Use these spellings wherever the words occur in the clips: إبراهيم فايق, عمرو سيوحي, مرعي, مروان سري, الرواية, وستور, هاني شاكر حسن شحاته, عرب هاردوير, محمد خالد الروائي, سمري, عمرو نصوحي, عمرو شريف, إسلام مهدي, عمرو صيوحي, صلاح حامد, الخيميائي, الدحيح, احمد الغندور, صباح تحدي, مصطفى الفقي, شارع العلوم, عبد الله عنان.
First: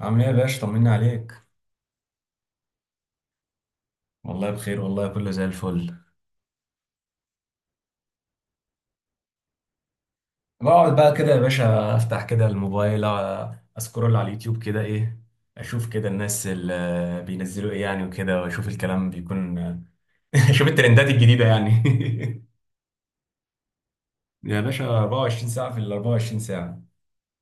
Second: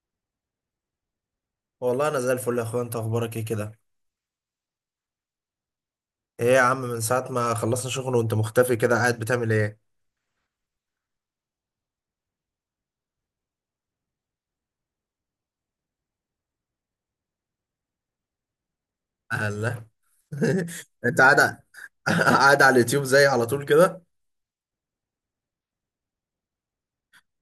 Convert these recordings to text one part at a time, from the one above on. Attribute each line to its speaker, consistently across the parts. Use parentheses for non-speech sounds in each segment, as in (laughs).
Speaker 1: عامل ايه يا باشا؟ طمنا عليك.
Speaker 2: والله انا زي الفل يا اخويا، انت اخبارك ايه كده؟
Speaker 1: والله بخير، والله كله زي الفل.
Speaker 2: ايه يا عم، من ساعه ما خلصنا شغل وانت مختفي كده، قاعد بتعمل ايه؟
Speaker 1: بقعد بقى كده يا باشا، افتح كده الموبايل، اسكرول على اليوتيوب كده ايه، اشوف كده الناس اللي بينزلوا ايه يعني وكده، واشوف الكلام بيكون (laughs)
Speaker 2: الله.
Speaker 1: اشوف
Speaker 2: (laughs)
Speaker 1: الترندات
Speaker 2: انت قاعد.
Speaker 1: الجديدة
Speaker 2: (laughs)
Speaker 1: يعني.
Speaker 2: قاعد على اليوتيوب زي على طول كده.
Speaker 1: (laughs) يا باشا، 24 ساعة في ال 24 ساعة.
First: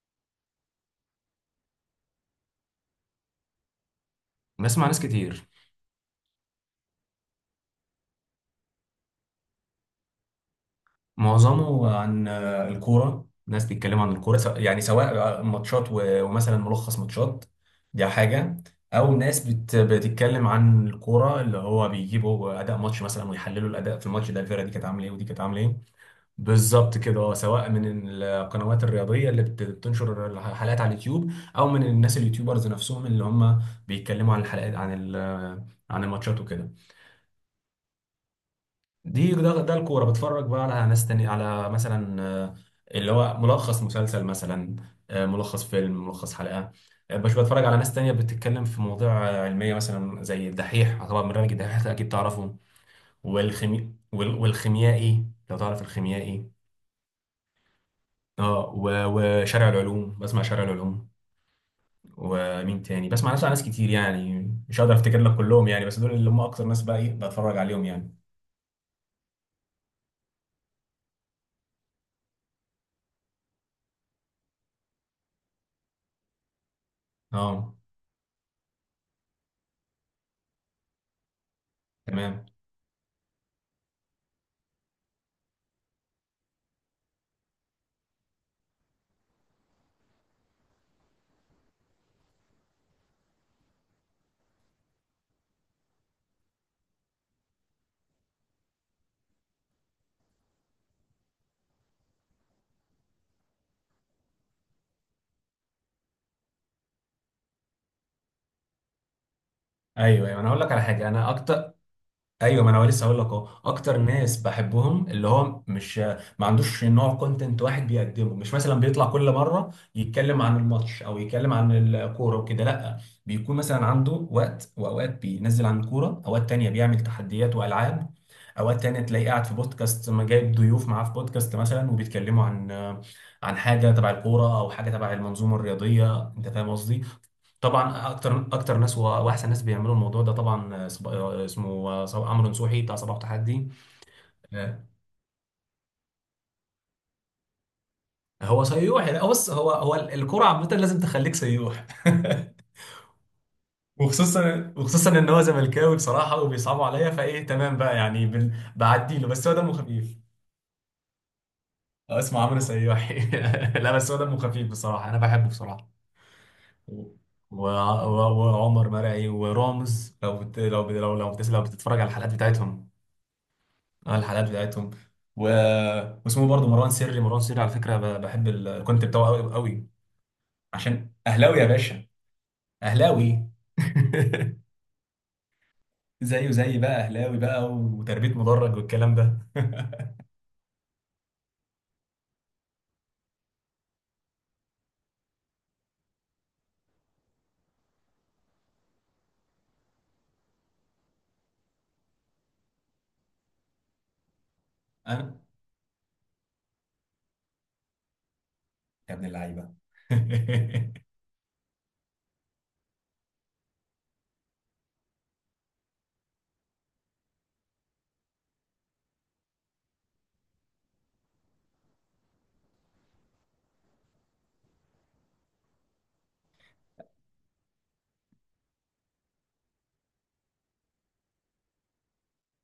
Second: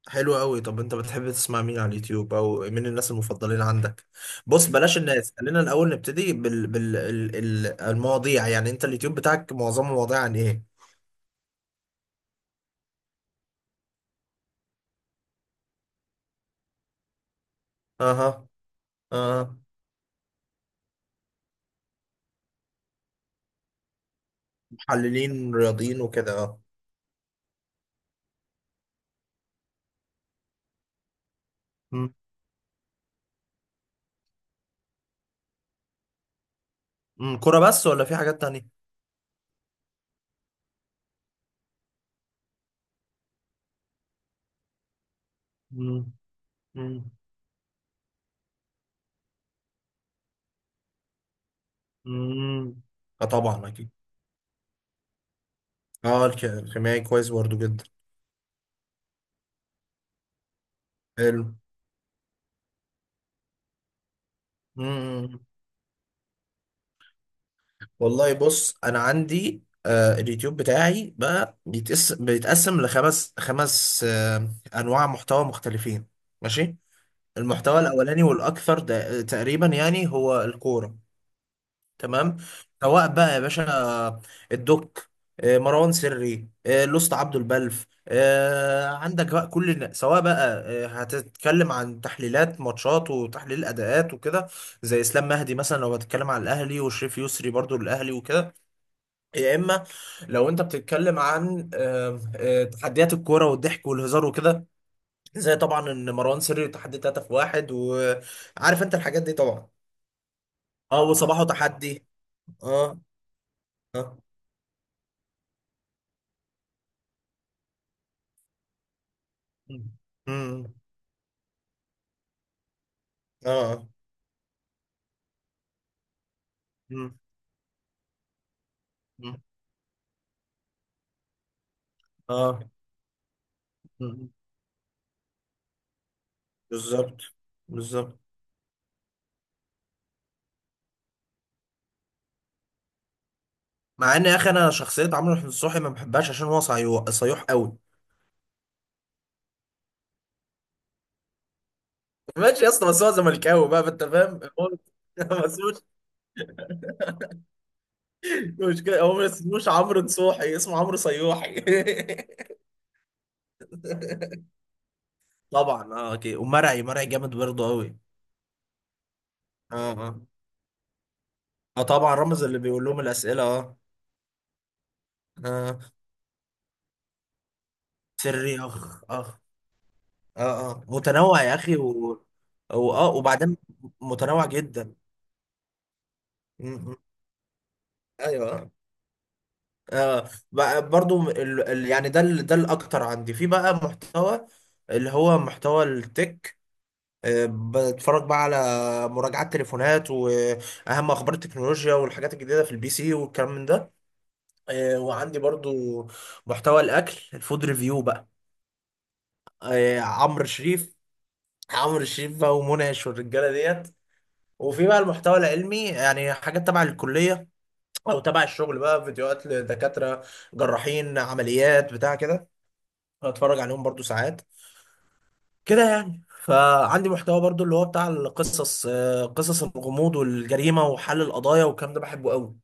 Speaker 2: حلو قوي. طب انت بتحب تسمع مين على اليوتيوب او مين الناس المفضلين عندك؟ بص
Speaker 1: بسمع
Speaker 2: بلاش
Speaker 1: ناس
Speaker 2: الناس،
Speaker 1: كتير،
Speaker 2: خلينا الاول نبتدي المواضيع، يعني انت اليوتيوب بتاعك معظمه مواضيع عن ايه؟
Speaker 1: معظمه عن الكورة. ناس بيتكلموا عن الكورة، يعني سواء ماتشات ومثلا ملخص ماتشات، دي
Speaker 2: اها.
Speaker 1: حاجة. أو ناس
Speaker 2: اها.
Speaker 1: بتتكلم عن الكورة، اللي هو بيجيبوا أداء ماتش مثلا ويحللوا الأداء في الماتش ده، الفرقة دي كانت عاملة إيه ودي كانت
Speaker 2: محللين
Speaker 1: عاملة إيه.
Speaker 2: رياضيين وكده، اه.
Speaker 1: بالظبط كده. سواء من القنوات الرياضية اللي بتنشر الحلقات على اليوتيوب، أو من
Speaker 2: امم.
Speaker 1: الناس اليوتيوبرز نفسهم اللي هم بيتكلموا عن الحلقات، عن عن الماتشات وكده.
Speaker 2: أمم، كرة بس ولا في حاجات تانية؟
Speaker 1: دي ده الكوره. بتفرج بقى على ناس تانية، على مثلا اللي هو ملخص مسلسل مثلا، ملخص فيلم، ملخص حلقه.
Speaker 2: امم.
Speaker 1: مش بتفرج على ناس تانية بتتكلم في مواضيع علميه، مثلا زي الدحيح. طبعا برنامج الدحيح ده اكيد تعرفه،
Speaker 2: امم. اه طبعا اكيد.
Speaker 1: والخيميائي لو تعرف
Speaker 2: اه،
Speaker 1: الخيميائي.
Speaker 2: الكيميائي كويس برضو جدا.
Speaker 1: اه، وشارع العلوم، بسمع شارع العلوم.
Speaker 2: حلو.
Speaker 1: ومين تاني؟ بسمع ناس كتير يعني، مش هقدر افتكر لك
Speaker 2: امم.
Speaker 1: كلهم يعني، بس دول اللي هم اكتر ناس بقى ايه بتفرج عليهم يعني.
Speaker 2: والله بص، انا عندي اليوتيوب بتاعي بقى بيتقسم لخمس خمس آه انواع محتوى مختلفين. ماشي.
Speaker 1: اه،
Speaker 2: المحتوى تمام، الاولاني والاكثر ده تقريبا يعني هو الكوره. تمام.
Speaker 1: تمام.
Speaker 2: سواء بقى يا باشا الدوك، مروان سري، لوست، عبده البلف، عندك بقى كل سواء بقى هتتكلم عن تحليلات ماتشات وتحليل اداءات وكده. زي اسلام مهدي مثلا، لو هتتكلم عن الاهلي، وشريف يسري برضو للاهلي وكده. يا اما لو انت بتتكلم عن تحديات الكوره والضحك والهزار وكده، زي طبعا ان مروان سري تحدي 3 في واحد. وعارف انت الحاجات دي طبعا.
Speaker 1: ايوه، ايوه، انا هقول لك على
Speaker 2: اه
Speaker 1: حاجه، انا
Speaker 2: وصباحه
Speaker 1: اكتر.
Speaker 2: تحدي.
Speaker 1: ايوه، ما انا
Speaker 2: اه.
Speaker 1: لسه هقول لك اهو، اكتر
Speaker 2: اه.
Speaker 1: ناس بحبهم اللي هو مش ما عندوش نوع كونتنت واحد بيقدمه. مش مثلا بيطلع كل مره
Speaker 2: مم.
Speaker 1: يتكلم عن
Speaker 2: مم.
Speaker 1: الماتش او يتكلم عن الكوره وكده، لا. بيكون مثلا
Speaker 2: اه.
Speaker 1: عنده وقت، واوقات بينزل عن الكوره، اوقات تانية بيعمل
Speaker 2: مم.
Speaker 1: تحديات والعاب، اوقات تانية تلاقيه
Speaker 2: مم.
Speaker 1: قاعد في بودكاست، ما جايب ضيوف معاه في بودكاست مثلا، وبيتكلموا
Speaker 2: اه.
Speaker 1: عن حاجه تبع
Speaker 2: مم.
Speaker 1: الكوره او حاجه تبع المنظومه الرياضيه. انت فاهم قصدي؟
Speaker 2: بالظبط.
Speaker 1: طبعا
Speaker 2: بالظبط.
Speaker 1: اكتر اكتر ناس واحسن ناس بيعملوا الموضوع ده طبعا، آه، صب... آه، اسمه عمرو نصوحي بتاع صباح تحدي.
Speaker 2: مع ان يا اخي انا
Speaker 1: آه.
Speaker 2: شخصيه عمرو نصوحي ما بحبهاش عشان هو صيوح قوي.
Speaker 1: هو سيوح يعني. بص، هو الكرة عامة لازم تخليك سيوح
Speaker 2: ماشي يا
Speaker 1: (laughs)
Speaker 2: اسطى، بس هو زملكاوي بقى، فانت فاهم هو.
Speaker 1: وخصوصا ان
Speaker 2: (laughs)
Speaker 1: هو
Speaker 2: ما اسموش.
Speaker 1: زملكاوي بصراحة وبيصعبوا عليا، فايه، تمام بقى يعني،
Speaker 2: مش كده، هو
Speaker 1: بعدي
Speaker 2: ما
Speaker 1: له، بس هو
Speaker 2: اسموش
Speaker 1: دمه
Speaker 2: عمرو
Speaker 1: خفيف.
Speaker 2: نصوحي، اسمه عمرو صيوحي. (laughs)
Speaker 1: اسمه عمرو سيوحي (laughs) لا، بس هو دمه خفيف بصراحة، انا بحبه بصراحة.
Speaker 2: طبعا اه. اوكي، ومرعي، مرعي
Speaker 1: و...
Speaker 2: جامد
Speaker 1: و...
Speaker 2: برضه قوي.
Speaker 1: وعمر مرعي
Speaker 2: اه
Speaker 1: ورامز،
Speaker 2: اه.
Speaker 1: لو
Speaker 2: اه
Speaker 1: بتتفرج على
Speaker 2: طبعا
Speaker 1: الحلقات
Speaker 2: رمز اللي بيقول
Speaker 1: بتاعتهم.
Speaker 2: لهم الاسئله، اه.
Speaker 1: على الحلقات بتاعتهم و...
Speaker 2: اه.
Speaker 1: واسمه برضه مروان سري. على فكره بحب
Speaker 2: سري اخ.
Speaker 1: الكونت بتاعه
Speaker 2: اخ.
Speaker 1: قوي قوي،
Speaker 2: اه اه،
Speaker 1: عشان
Speaker 2: متنوع يا
Speaker 1: اهلاوي يا
Speaker 2: اخي
Speaker 1: باشا.
Speaker 2: و... واه
Speaker 1: اهلاوي
Speaker 2: وبعدين. متنوع
Speaker 1: (laughs)
Speaker 2: جدا.
Speaker 1: زيه
Speaker 2: م.
Speaker 1: زي بقى
Speaker 2: م.
Speaker 1: اهلاوي بقى، وتربيه
Speaker 2: ايوه.
Speaker 1: مدرج والكلام ده (laughs)
Speaker 2: بقى برضو، يعني ده، ده الاكتر عندي في بقى محتوى، اللي هو محتوى التك. بتفرج بقى على مراجعات تليفونات واهم اخبار التكنولوجيا والحاجات الجديده في البي سي والكلام من ده.
Speaker 1: انا
Speaker 2: وعندي برضو محتوى الاكل، الفود ريفيو بقى.
Speaker 1: يا ابن اللعيبه
Speaker 2: عمرو شريف.
Speaker 1: (laughs)
Speaker 2: عمرو شريف بقى، ومنعش والرجاله ديت. وفي بقى المحتوى العلمي، يعني حاجات تبع الكلية أو تبع الشغل، بقى فيديوهات لدكاترة جراحين، عمليات بتاع كده، بتفرج عليهم برضو ساعات كده يعني. فعندي محتوى برضو اللي هو بتاع القصص، قصص الغموض والجريمة وحل القضايا والكلام ده، بحبه قوي.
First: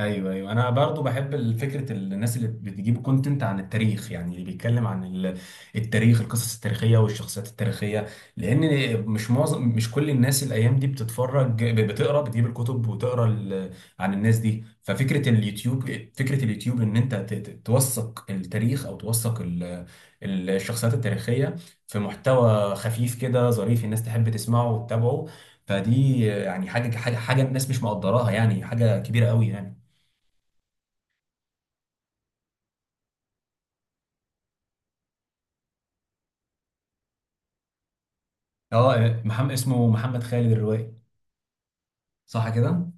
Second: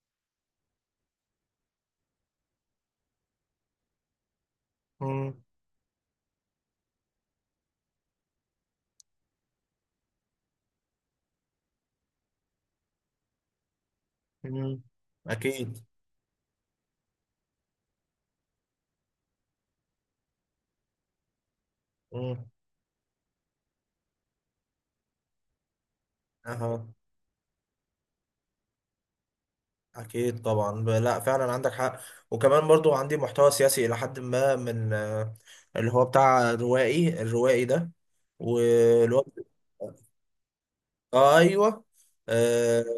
Speaker 1: ايوه، ايوه، انا برضو بحب فكره الناس اللي بتجيب كونتنت عن التاريخ، يعني اللي بيتكلم عن
Speaker 2: مم.
Speaker 1: التاريخ، القصص التاريخيه والشخصيات التاريخيه. لان مش كل الناس الايام دي بتتفرج، بتقرا، بتجيب الكتب وتقرا عن الناس دي.
Speaker 2: مم.
Speaker 1: ففكره
Speaker 2: أكيد.
Speaker 1: اليوتيوب، فكره اليوتيوب ان انت توثق التاريخ، او توثق ال- الشخصيات التاريخيه، في
Speaker 2: مم.
Speaker 1: محتوى خفيف كده ظريف، الناس تحب تسمعه وتتابعه. فدي يعني
Speaker 2: أها.
Speaker 1: حاجه الناس مش مقدراها، يعني حاجه كبيره قوي يعني.
Speaker 2: أكيد طبعا، لا فعلا عندك حق. وكمان برضو عندي محتوى سياسي إلى حد ما من اللي هو بتاع روائي، الروائي ده، واللي
Speaker 1: اه،
Speaker 2: هو
Speaker 1: محمد، اسمه محمد خالد الروائي،
Speaker 2: ايوه.
Speaker 1: صح
Speaker 2: آه
Speaker 1: كده؟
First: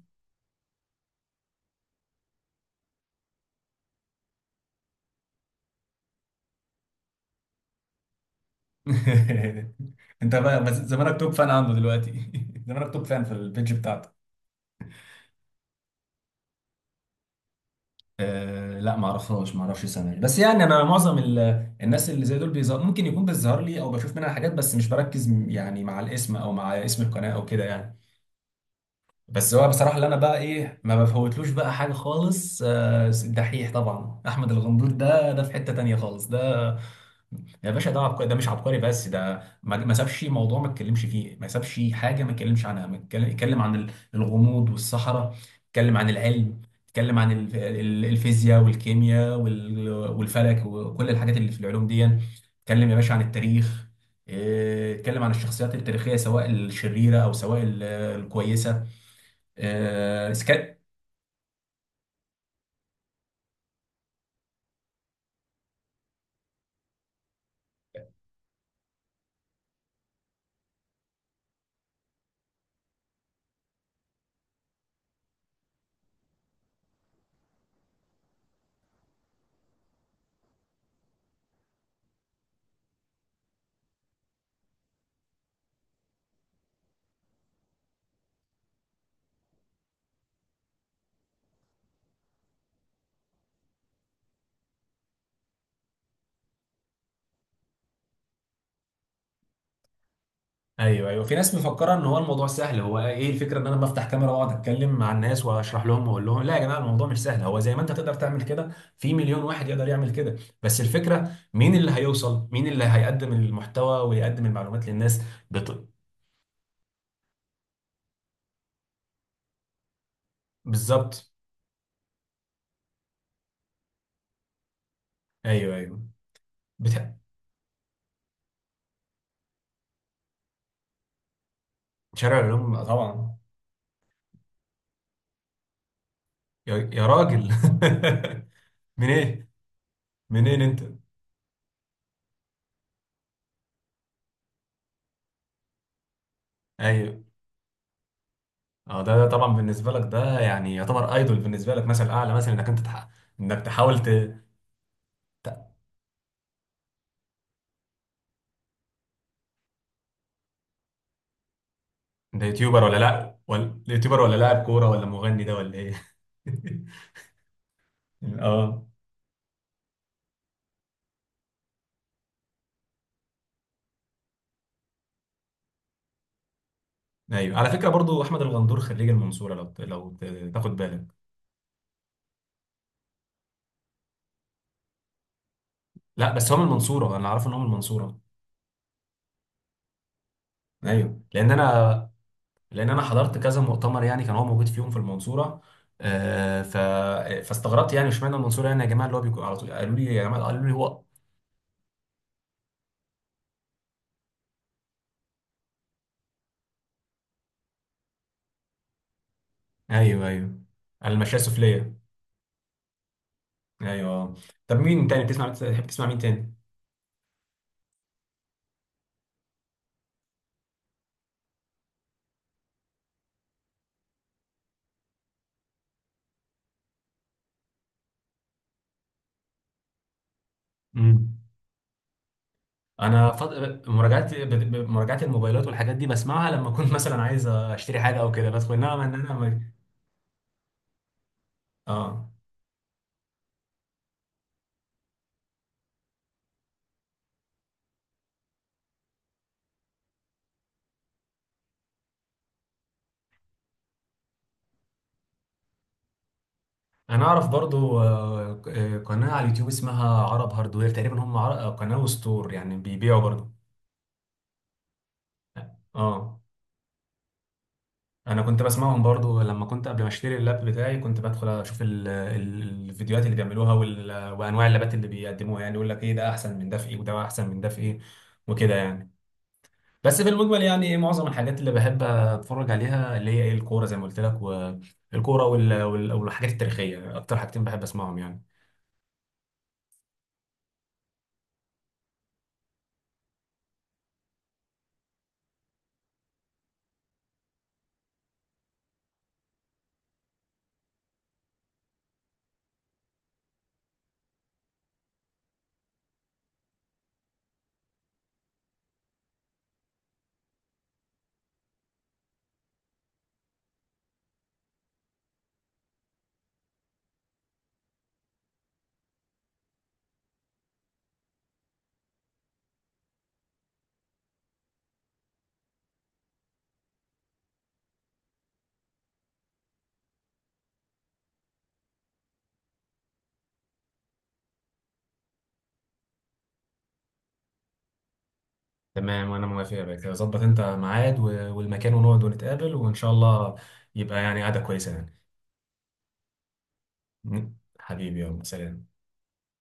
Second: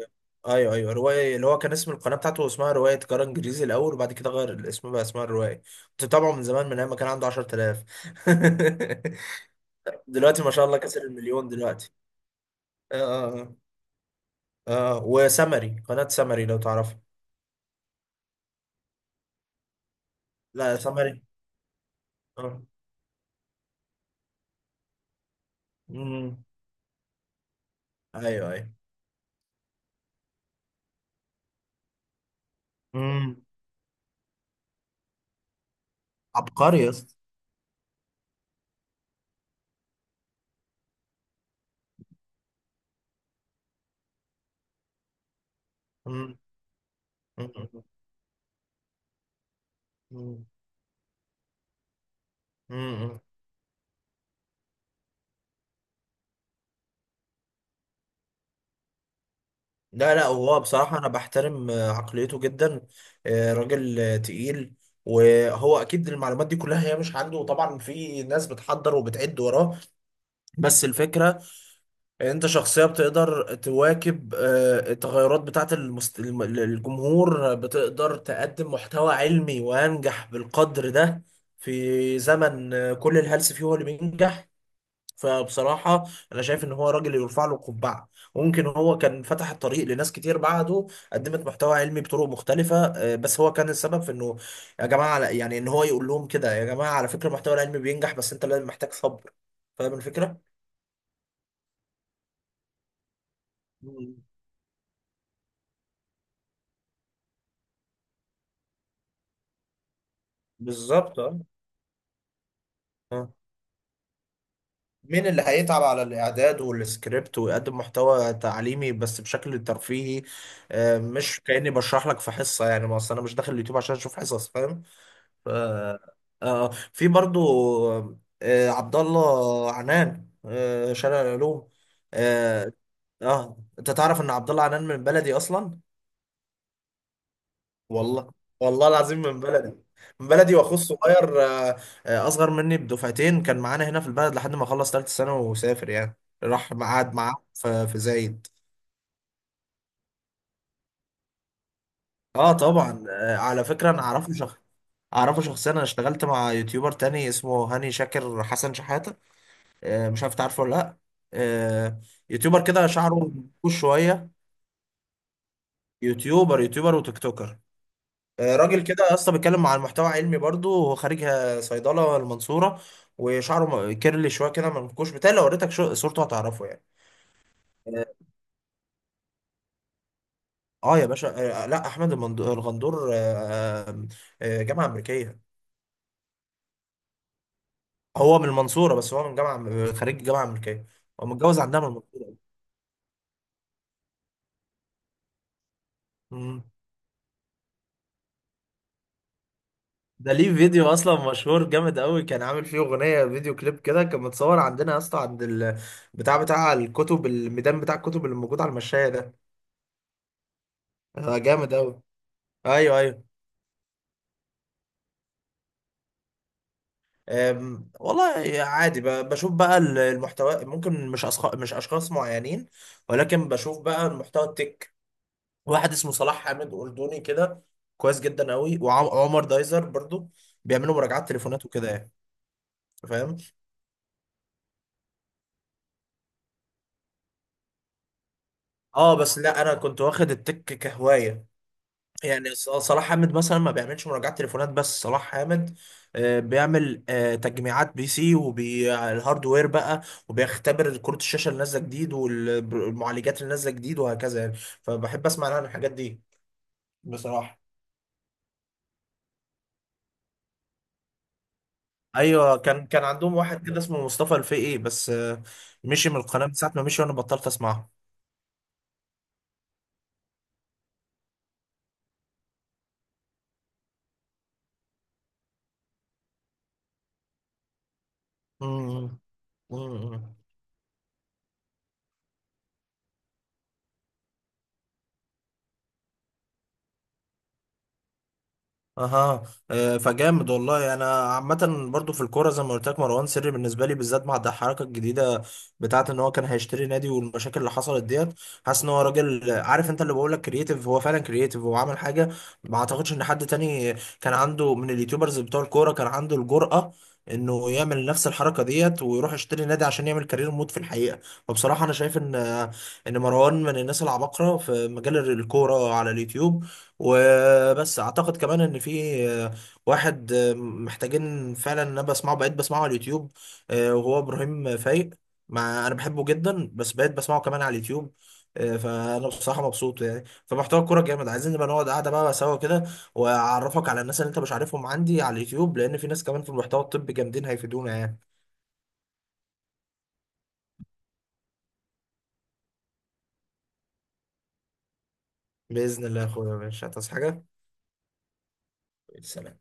Speaker 2: ايوه، ايوه، روايه. اللي هو كان اسم القناه بتاعته اسمها روايه قرار انجليزي الاول، وبعد كده غير الاسم بقى اسمها الروايه. كنت بتابعه من زمان، من ايام ما كان عنده 10,000.
Speaker 1: (laughs)
Speaker 2: (laughs)
Speaker 1: انت
Speaker 2: دلوقتي ما
Speaker 1: بقى
Speaker 2: شاء
Speaker 1: بس
Speaker 2: الله كسر
Speaker 1: زمانك توب
Speaker 2: المليون
Speaker 1: فان عنده
Speaker 2: دلوقتي.
Speaker 1: دلوقتي. (laughs) زمانك
Speaker 2: اه
Speaker 1: توب فان في
Speaker 2: اه
Speaker 1: البيج بتاعته.
Speaker 2: اه. وسمري، قناه سمري لو تعرفها.
Speaker 1: لا، ما اعرفهاش، ما اعرفش اسامي، بس يعني
Speaker 2: لا
Speaker 1: انا معظم
Speaker 2: سمري.
Speaker 1: الناس اللي زي دول
Speaker 2: اه.
Speaker 1: ممكن يكون بيظهر لي، او بشوف منها حاجات، بس مش بركز يعني مع الاسم،
Speaker 2: امم.
Speaker 1: او مع اسم القناه او كده يعني.
Speaker 2: ايوه ايوه.
Speaker 1: بس هو بصراحه، اللي انا بقى ايه ما بفوتلوش بقى حاجه خالص،
Speaker 2: امم.
Speaker 1: الدحيح. طبعا احمد الغندور، ده في حته تانيه خالص ده.
Speaker 2: عبقري يا اسطى.
Speaker 1: يا باشا، ده عبقري، ده مش عبقري بس، ده ما سابش موضوع ما اتكلمش فيه، ما سابش حاجه ما اتكلمش عنها. ما اتكلم عن الغموض والصحراء، اتكلم عن
Speaker 2: امم.
Speaker 1: العلم، اتكلم عن
Speaker 2: امم.
Speaker 1: الفيزياء والكيمياء
Speaker 2: أمم.
Speaker 1: والفلك وكل الحاجات اللي في العلوم دي. اتكلم يا باشا
Speaker 2: أمم.
Speaker 1: عن التاريخ. اه، اتكلم عن الشخصيات التاريخيه، سواء الشريره او سواء
Speaker 2: لا لا، هو
Speaker 1: الكويسه.
Speaker 2: بصراحة أنا بحترم عقليته جدا. راجل تقيل. وهو أكيد المعلومات دي كلها هي مش عنده، وطبعا في ناس بتحضر وبتعد وراه. بس الفكرة إن أنت شخصية بتقدر تواكب التغيرات بتاعة الجمهور، بتقدر تقدم محتوى علمي وأنجح بالقدر ده في زمن كل الهلس فيه هو اللي بينجح. فبصراحة أنا شايف إن هو راجل يرفع له القبعة، وممكن هو كان فتح الطريق لناس كتير بعده قدمت محتوى علمي بطرق مختلفة. بس هو كان السبب في إنه، يعني إن هو يقول لهم كده: يا جماعة على فكرة المحتوى العلمي بينجح، بس أنت لازم محتاج صبر. فاهم الفكرة؟
Speaker 1: ايوه، ايوه، في ناس مفكره ان هو الموضوع سهل. هو ايه الفكره؟ ان انا بفتح
Speaker 2: مم.
Speaker 1: كاميرا واقعد اتكلم مع الناس واشرح لهم واقول لهم: لا يا جماعه، الموضوع مش سهل. هو زي ما انت تقدر تعمل كده، في مليون واحد يقدر يعمل كده. بس
Speaker 2: بالظبط
Speaker 1: الفكره،
Speaker 2: أه.
Speaker 1: مين اللي هيوصل، مين اللي هيقدم
Speaker 2: آه.
Speaker 1: المحتوى ويقدم المعلومات للناس؟
Speaker 2: مين اللي هيتعب
Speaker 1: بط...
Speaker 2: على الإعداد والسكريبت ويقدم محتوى تعليمي بس بشكل ترفيهي،
Speaker 1: بالظبط.
Speaker 2: مش كأني بشرح لك في حصة يعني. ما أصل أنا مش داخل اليوتيوب عشان أشوف حصص، فاهم؟ ف...
Speaker 1: ايوه، ايوه،
Speaker 2: آه آه. في
Speaker 1: بتح...
Speaker 2: برضو عبد الله عنان، شارع العلوم،
Speaker 1: شارع
Speaker 2: آه.
Speaker 1: العلوم طبعا.
Speaker 2: اه، انت تعرف ان عبد الله عنان من بلدي اصلا؟
Speaker 1: يا راجل! (laughs)
Speaker 2: والله. والله
Speaker 1: من
Speaker 2: العظيم، من
Speaker 1: ايه؟
Speaker 2: بلدي. من بلدي،
Speaker 1: منين
Speaker 2: واخوه
Speaker 1: انت؟
Speaker 2: الصغير اصغر مني بدفعتين، كان معانا هنا في البلد لحد ما خلص ثالثه ثانوي وسافر يعني، راح قعد
Speaker 1: ايوه.
Speaker 2: معاه في زايد.
Speaker 1: اه، ده طبعا بالنسبه لك، ده يعني يعتبر ايدول بالنسبه لك، مثل اعلى
Speaker 2: اه
Speaker 1: مثلا، انك انت
Speaker 2: طبعا. على
Speaker 1: انك
Speaker 2: فكره
Speaker 1: تحاول
Speaker 2: انا اعرفه شخص، اعرفه شخصيا. انا اشتغلت مع يوتيوبر تاني اسمه هاني شاكر حسن شحاته، مش عارف تعرفه ولا لا. آه،
Speaker 1: ده
Speaker 2: يوتيوبر
Speaker 1: يوتيوبر
Speaker 2: كده
Speaker 1: ولا
Speaker 2: شعره
Speaker 1: لا
Speaker 2: منكوش
Speaker 1: ولا يوتيوبر،
Speaker 2: شويه.
Speaker 1: ولا لاعب كوره، ولا مغني ده، ولا ايه؟
Speaker 2: يوتيوبر، يوتيوبر
Speaker 1: (laughs)
Speaker 2: وتيك توكر. راجل
Speaker 1: اه.
Speaker 2: كده يا اسطى، بيتكلم عن محتوى علمي برضه، هو خارج صيدله المنصوره. وشعره كيرلي شويه كده، منكوش بتاعي، لو وريتك صورته هتعرفه يعني.
Speaker 1: ايوه، على فكره برضو،
Speaker 2: اه.
Speaker 1: احمد الغندور خريج المنصوره، لو تاخد
Speaker 2: آه يا
Speaker 1: بالك.
Speaker 2: باشا. لا احمد الغندور، آه، جامعه امريكيه.
Speaker 1: لا، بس هو من المنصوره، انا عارف ان هو من المنصوره.
Speaker 2: هو من المنصوره، بس هو من جامعه، خريج جامعه امريكيه.
Speaker 1: ايوه،
Speaker 2: هو
Speaker 1: لان
Speaker 2: متجوز عندها من
Speaker 1: انا لان انا حضرت كذا مؤتمر يعني، كان هو موجود فيهم في المنصوره. آه
Speaker 2: المنصوره.
Speaker 1: ف فاستغربت يعني، اشمعنى المنصوره يعني يا جماعه، اللي هو بيكون على طول، قالوا لي يا
Speaker 2: ده
Speaker 1: جماعه،
Speaker 2: ليه
Speaker 1: قالوا لي
Speaker 2: فيديو
Speaker 1: هو.
Speaker 2: اصلا مشهور جامد قوي، كان عامل فيه اغنيه فيديو كليب كده، كان متصور عندنا يا اسطى عند بتاع، بتاع الكتب، الميدان بتاع الكتب اللي موجود على المشايه ده.
Speaker 1: ايوه، ايوه، على المشاية
Speaker 2: جامد
Speaker 1: السفليه.
Speaker 2: قوي. ايوه ايوه.
Speaker 1: ايوه. طب، مين تاني بتحب تسمع مين تاني؟
Speaker 2: أم، والله عادي، بشوف بقى المحتوى، ممكن مش أشخاص، مش اشخاص معينين، ولكن بشوف بقى المحتوى التك. واحد اسمه صلاح حامد، اردني كده، كويس جدا قوي. وعمر دايزر برضو، بيعملوا مراجعات
Speaker 1: مم.
Speaker 2: تليفونات وكده يعني،
Speaker 1: انا
Speaker 2: فاهم.
Speaker 1: مراجعات ب- مراجعات الموبايلات والحاجات دي بسمعها لما اكون مثلا عايز اشتري حاجه او كده، بدخل، انما ان
Speaker 2: اه
Speaker 1: انا
Speaker 2: بس لا، انا كنت واخد التك كهوايه،
Speaker 1: اه،
Speaker 2: يعني صلاح حامد مثلا ما بيعملش مراجعات تليفونات، بس صلاح حامد بيعمل تجميعات بي سي وبالهاردوير بقى، وبيختبر كروت الشاشه اللي نازله جديد والمعالجات اللي نازله جديد وهكذا يعني. فبحب اسمع عن الحاجات دي
Speaker 1: انا اعرف
Speaker 2: بصراحه.
Speaker 1: برضو قناه على اليوتيوب اسمها عرب هاردوير تقريبا، هم عر... آه، قناه وستور
Speaker 2: ايوه،
Speaker 1: يعني
Speaker 2: كان (laughs)
Speaker 1: بيبيعوا
Speaker 2: عندهم
Speaker 1: برضو.
Speaker 2: واحد كده اسمه مصطفى الفقي، بس مشي من
Speaker 1: اه،
Speaker 2: القناه. من ساعه ما مشي وانا بطلت اسمعه.
Speaker 1: انا كنت بسمعهم برضو لما كنت، قبل ما اشتري اللاب بتاعي، كنت بدخل اشوف الفيديوهات اللي بيعملوها وانواع اللابات اللي بيقدموها، يعني يقول لك ايه ده احسن من ده في ايه، وده احسن من ده في ايه وكده يعني.
Speaker 2: امم.
Speaker 1: بس في
Speaker 2: أمم.
Speaker 1: المجمل يعني ايه، معظم الحاجات اللي بحب اتفرج عليها اللي هي ايه الكوره، زي ما قلت لك. والكوره والحاجات التاريخيه، اكتر حاجتين بحب اسمعهم يعني.
Speaker 2: اها. فجامد والله. انا عامه برضو في الكوره زي ما قلت لك، مروان سري بالنسبه لي بالذات مع الحركه الجديده بتاعه، ان هو كان هيشتري نادي والمشاكل اللي حصلت ديت. حاسس ان هو راجل عارف، انت اللي بقول لك كرييتيف، هو فعلا كرييتيف. هو عمل حاجه ما اعتقدش ان حد تاني كان عنده من اليوتيوبرز بتوع الكوره كان عنده الجرأه انه يعمل نفس الحركه ديت ويروح يشتري نادي عشان يعمل كارير مود في الحقيقه. فبصراحه انا شايف ان مروان من الناس العباقره في مجال الكوره على اليوتيوب. وبس اعتقد كمان ان في واحد محتاجين فعلا، ان انا بسمعه، بقيت بسمعه على اليوتيوب، وهو ابراهيم فايق. مع انا بحبه جدا، بس بقيت بسمعه كمان على اليوتيوب، فانا بصراحه مبسوط يعني. فمحتوى الكوره جامد، عايزين نبقى نقعد قاعده بقى سوا كده، واعرفك على الناس اللي انت مش عارفهم عندي على اليوتيوب، لان في ناس كمان في المحتوى الطبي جامدين هيفيدونا يعني.
Speaker 1: تمام، وانا موافق يا باشا، ظبط انت ميعاد والمكان، ونقعد ونتقابل وان شاء الله، يبقى يعني قعده كويسه.
Speaker 2: باذن الله يا اخويا، ماشي. هتصحى حاجه؟
Speaker 1: يعني (laughs) حبيبي يلا سلام.
Speaker 2: سلام.